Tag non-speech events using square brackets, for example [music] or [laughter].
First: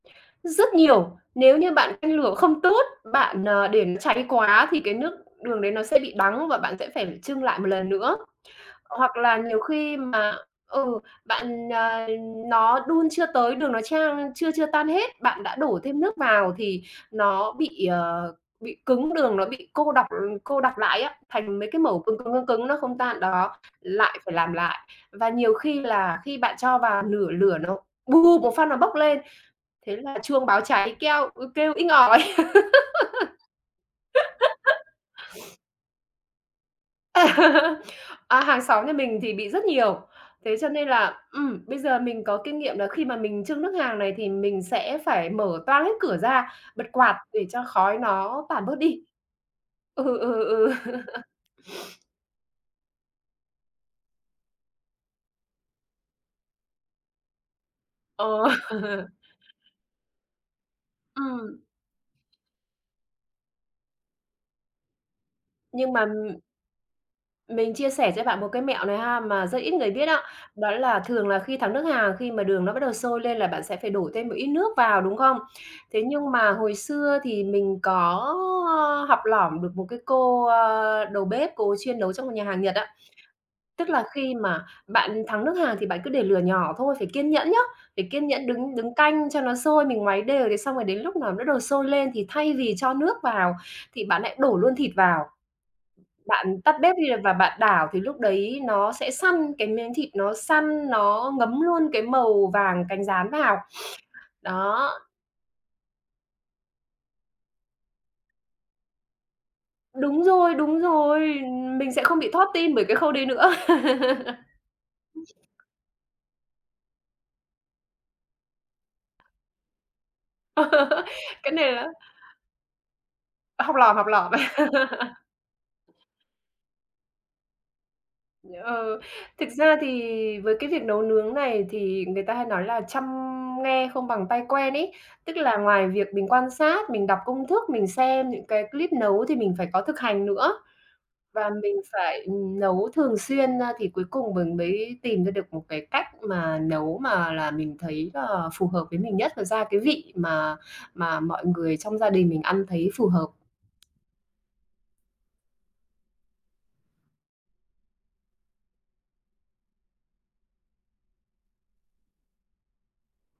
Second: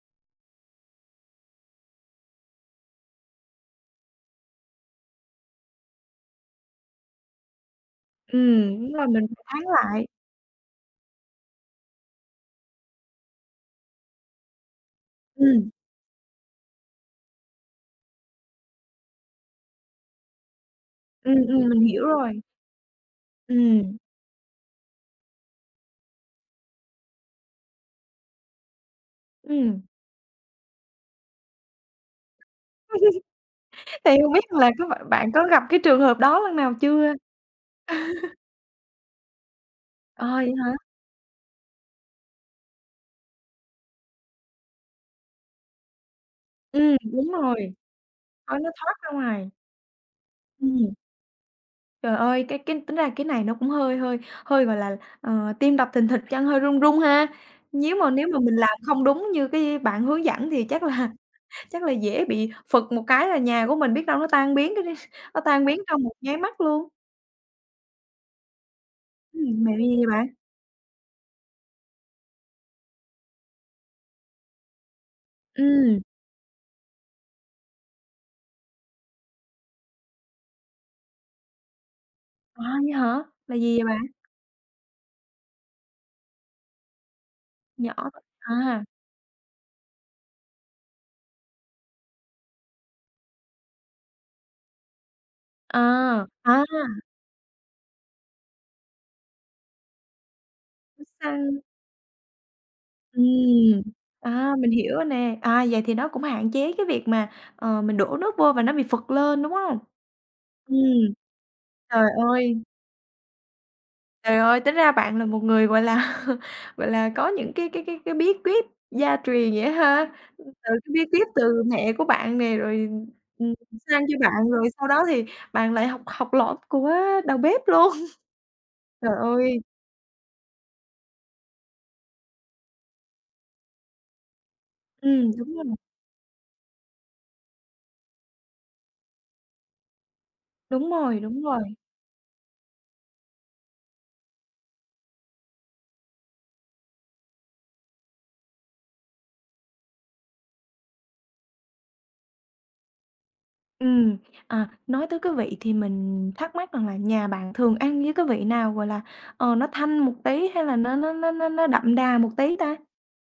Rất nhiều. Nếu như bạn canh lửa không tốt, bạn, ờ, để nó cháy quá thì cái nước đường đấy nó sẽ bị đắng, và bạn sẽ phải chưng lại một lần nữa. Ừm, đúng là Hoặc mình là phải nhiều thắng khi lại. mà ừ, bạn, ờ nó đun chưa tới, đường nó chan chưa chưa tan hết, bạn đã Ừm. đổ thêm nước vào thì nó bị, ờ, bị cứng, đường nó bị cô đọc, ờ cô đặc lại á, Ừm, thành mấy ừm, cái mình mẩu hiểu cứng cứng, rồi. cứng cứng nó không tan, đó, Ừm. lại phải làm lại. Và nhiều khi là khi bạn cho vào nửa lửa nó bụp một phát nó bốc lên, Ừm. thế là chuông báo cháy keo ừ, kêu inh ỏi. [laughs] Thì hông biết là có bạn bạn có [laughs] [sniffs] gặp cái trường hợp đó lần nào chưa? [laughs] À, hàng xóm nhà mình thì bị rất nhiều. Ờ, vậy Thế cho hả? nên là, ừm, bây giờ mình có kinh nghiệm là khi mà mình chưng nước hàng này thì mình sẽ phải mở toang hết cửa ra, bật Ừm, quạt đúng để cho rồi. khói nó Khói tản nó bớt thoát đi. ra ngoài. Ừ, ừ, ừ. Ừm. [laughs] [sniffs] Trời ơi, cái cái tính ra cái này nó cũng hơi hơi hơi, gọi là, ờ, tim đập thình thịch, chân hơi run run ha. Nhíu mà nếu mà Ờ. mình làm không [laughs] đúng như cái bạn hướng dẫn thì chắc là Ừm. chắc là dễ bị phựt một cái là nhà của mình biết đâu nó tan biến cái đi nó tan biến Nhưng mà, trong một nháy ừm mắt luôn. Mình chia sẻ cho bạn một cái mẹo này ha mà rất Ừm, ít mẹo người gì vậy biết á, bạn? đó là thường là khi thắng nước hàng khi mà đường nó bắt đầu sôi lên là bạn sẽ phải đổ thêm một ít nước vào, đúng không? Ừm. Thế nhưng mà hồi xưa thì mình có, ơ, học lỏm được một cái cô, ờ, đầu bếp, cô chuyên nấu trong một nhà hàng À, Nhật á. vậy hả? Là gì vậy Tức bạn? là khi mà bạn thắng nước hàng thì bạn cứ để lửa nhỏ thôi, phải kiên nhẫn nhớ, Nhỏ phải kiên nhẫn đứng à. đứng canh cho nó sôi. Mình ngoáy đều, thế xong rồi đến lúc nào nó đầu sôi lên thì thay vì cho nước vào thì bạn lại đổ luôn thịt vào. À, Bạn à. tắt bếp đi và bạn đảo thì lúc đấy nó sẽ săn, cái miếng thịt nó săn Nó nó ngấm săn. luôn cái màu vàng cánh gián vào. Ừm, [sniffs] à, mình Đó. hiểu rồi nè. À, vậy thì nó cũng hạn chế cái việc mà, ờ, mình đổ nước vô và nó bị phựt lên, đúng hông? Đúng rồi, Ừm, đúng rồi! Mình trời sẽ không bị thót ơi. tim bởi cái khâu đấy nữa. Trời ơi! Tính ra bạn là một [laughs] người, gọi là, gọi là, có những cái cái cái cái bí quyết gia truyền vậy á ha, từ Ờ, cái bí quyết cái từ này là mẹ của bạn nè rồi, ừm, học ừm, lỏm, sang học cho lỏm. bạn, rồi sau đó [laughs] thì bạn lại học học lỏm của đầu bếp luôn. [chuckles] Ừ, Trời thực ơi. ra thì với cái việc nấu nướng này thì người ta hay nói là "trăm nghe không bằng tay quen" ấy. Ừm, Tức đúng là rồi. ngoài việc mình quan sát, mình đọc công thức, mình xem những cái clip nấu thì mình phải có thực hành nữa. Đúng rồi, đúng Và rồi. mình phải nấu thường xuyên, a, thì cuối cùng mình mới tìm ra được một cái cách mà nấu mà là mình thấy là phù hợp với mình nhất nó ra cái vị mà mà mọi người trong gia đình mình ăn thấy phù hợp. Ừm, à, nói tới cái vị thì mình thắc mắc rằng là nhà bạn thường ăn với cái vị nào, gọi là, ờ, nó thanh một tí hay là nó nó nó nó nó đậm đà một tí ta?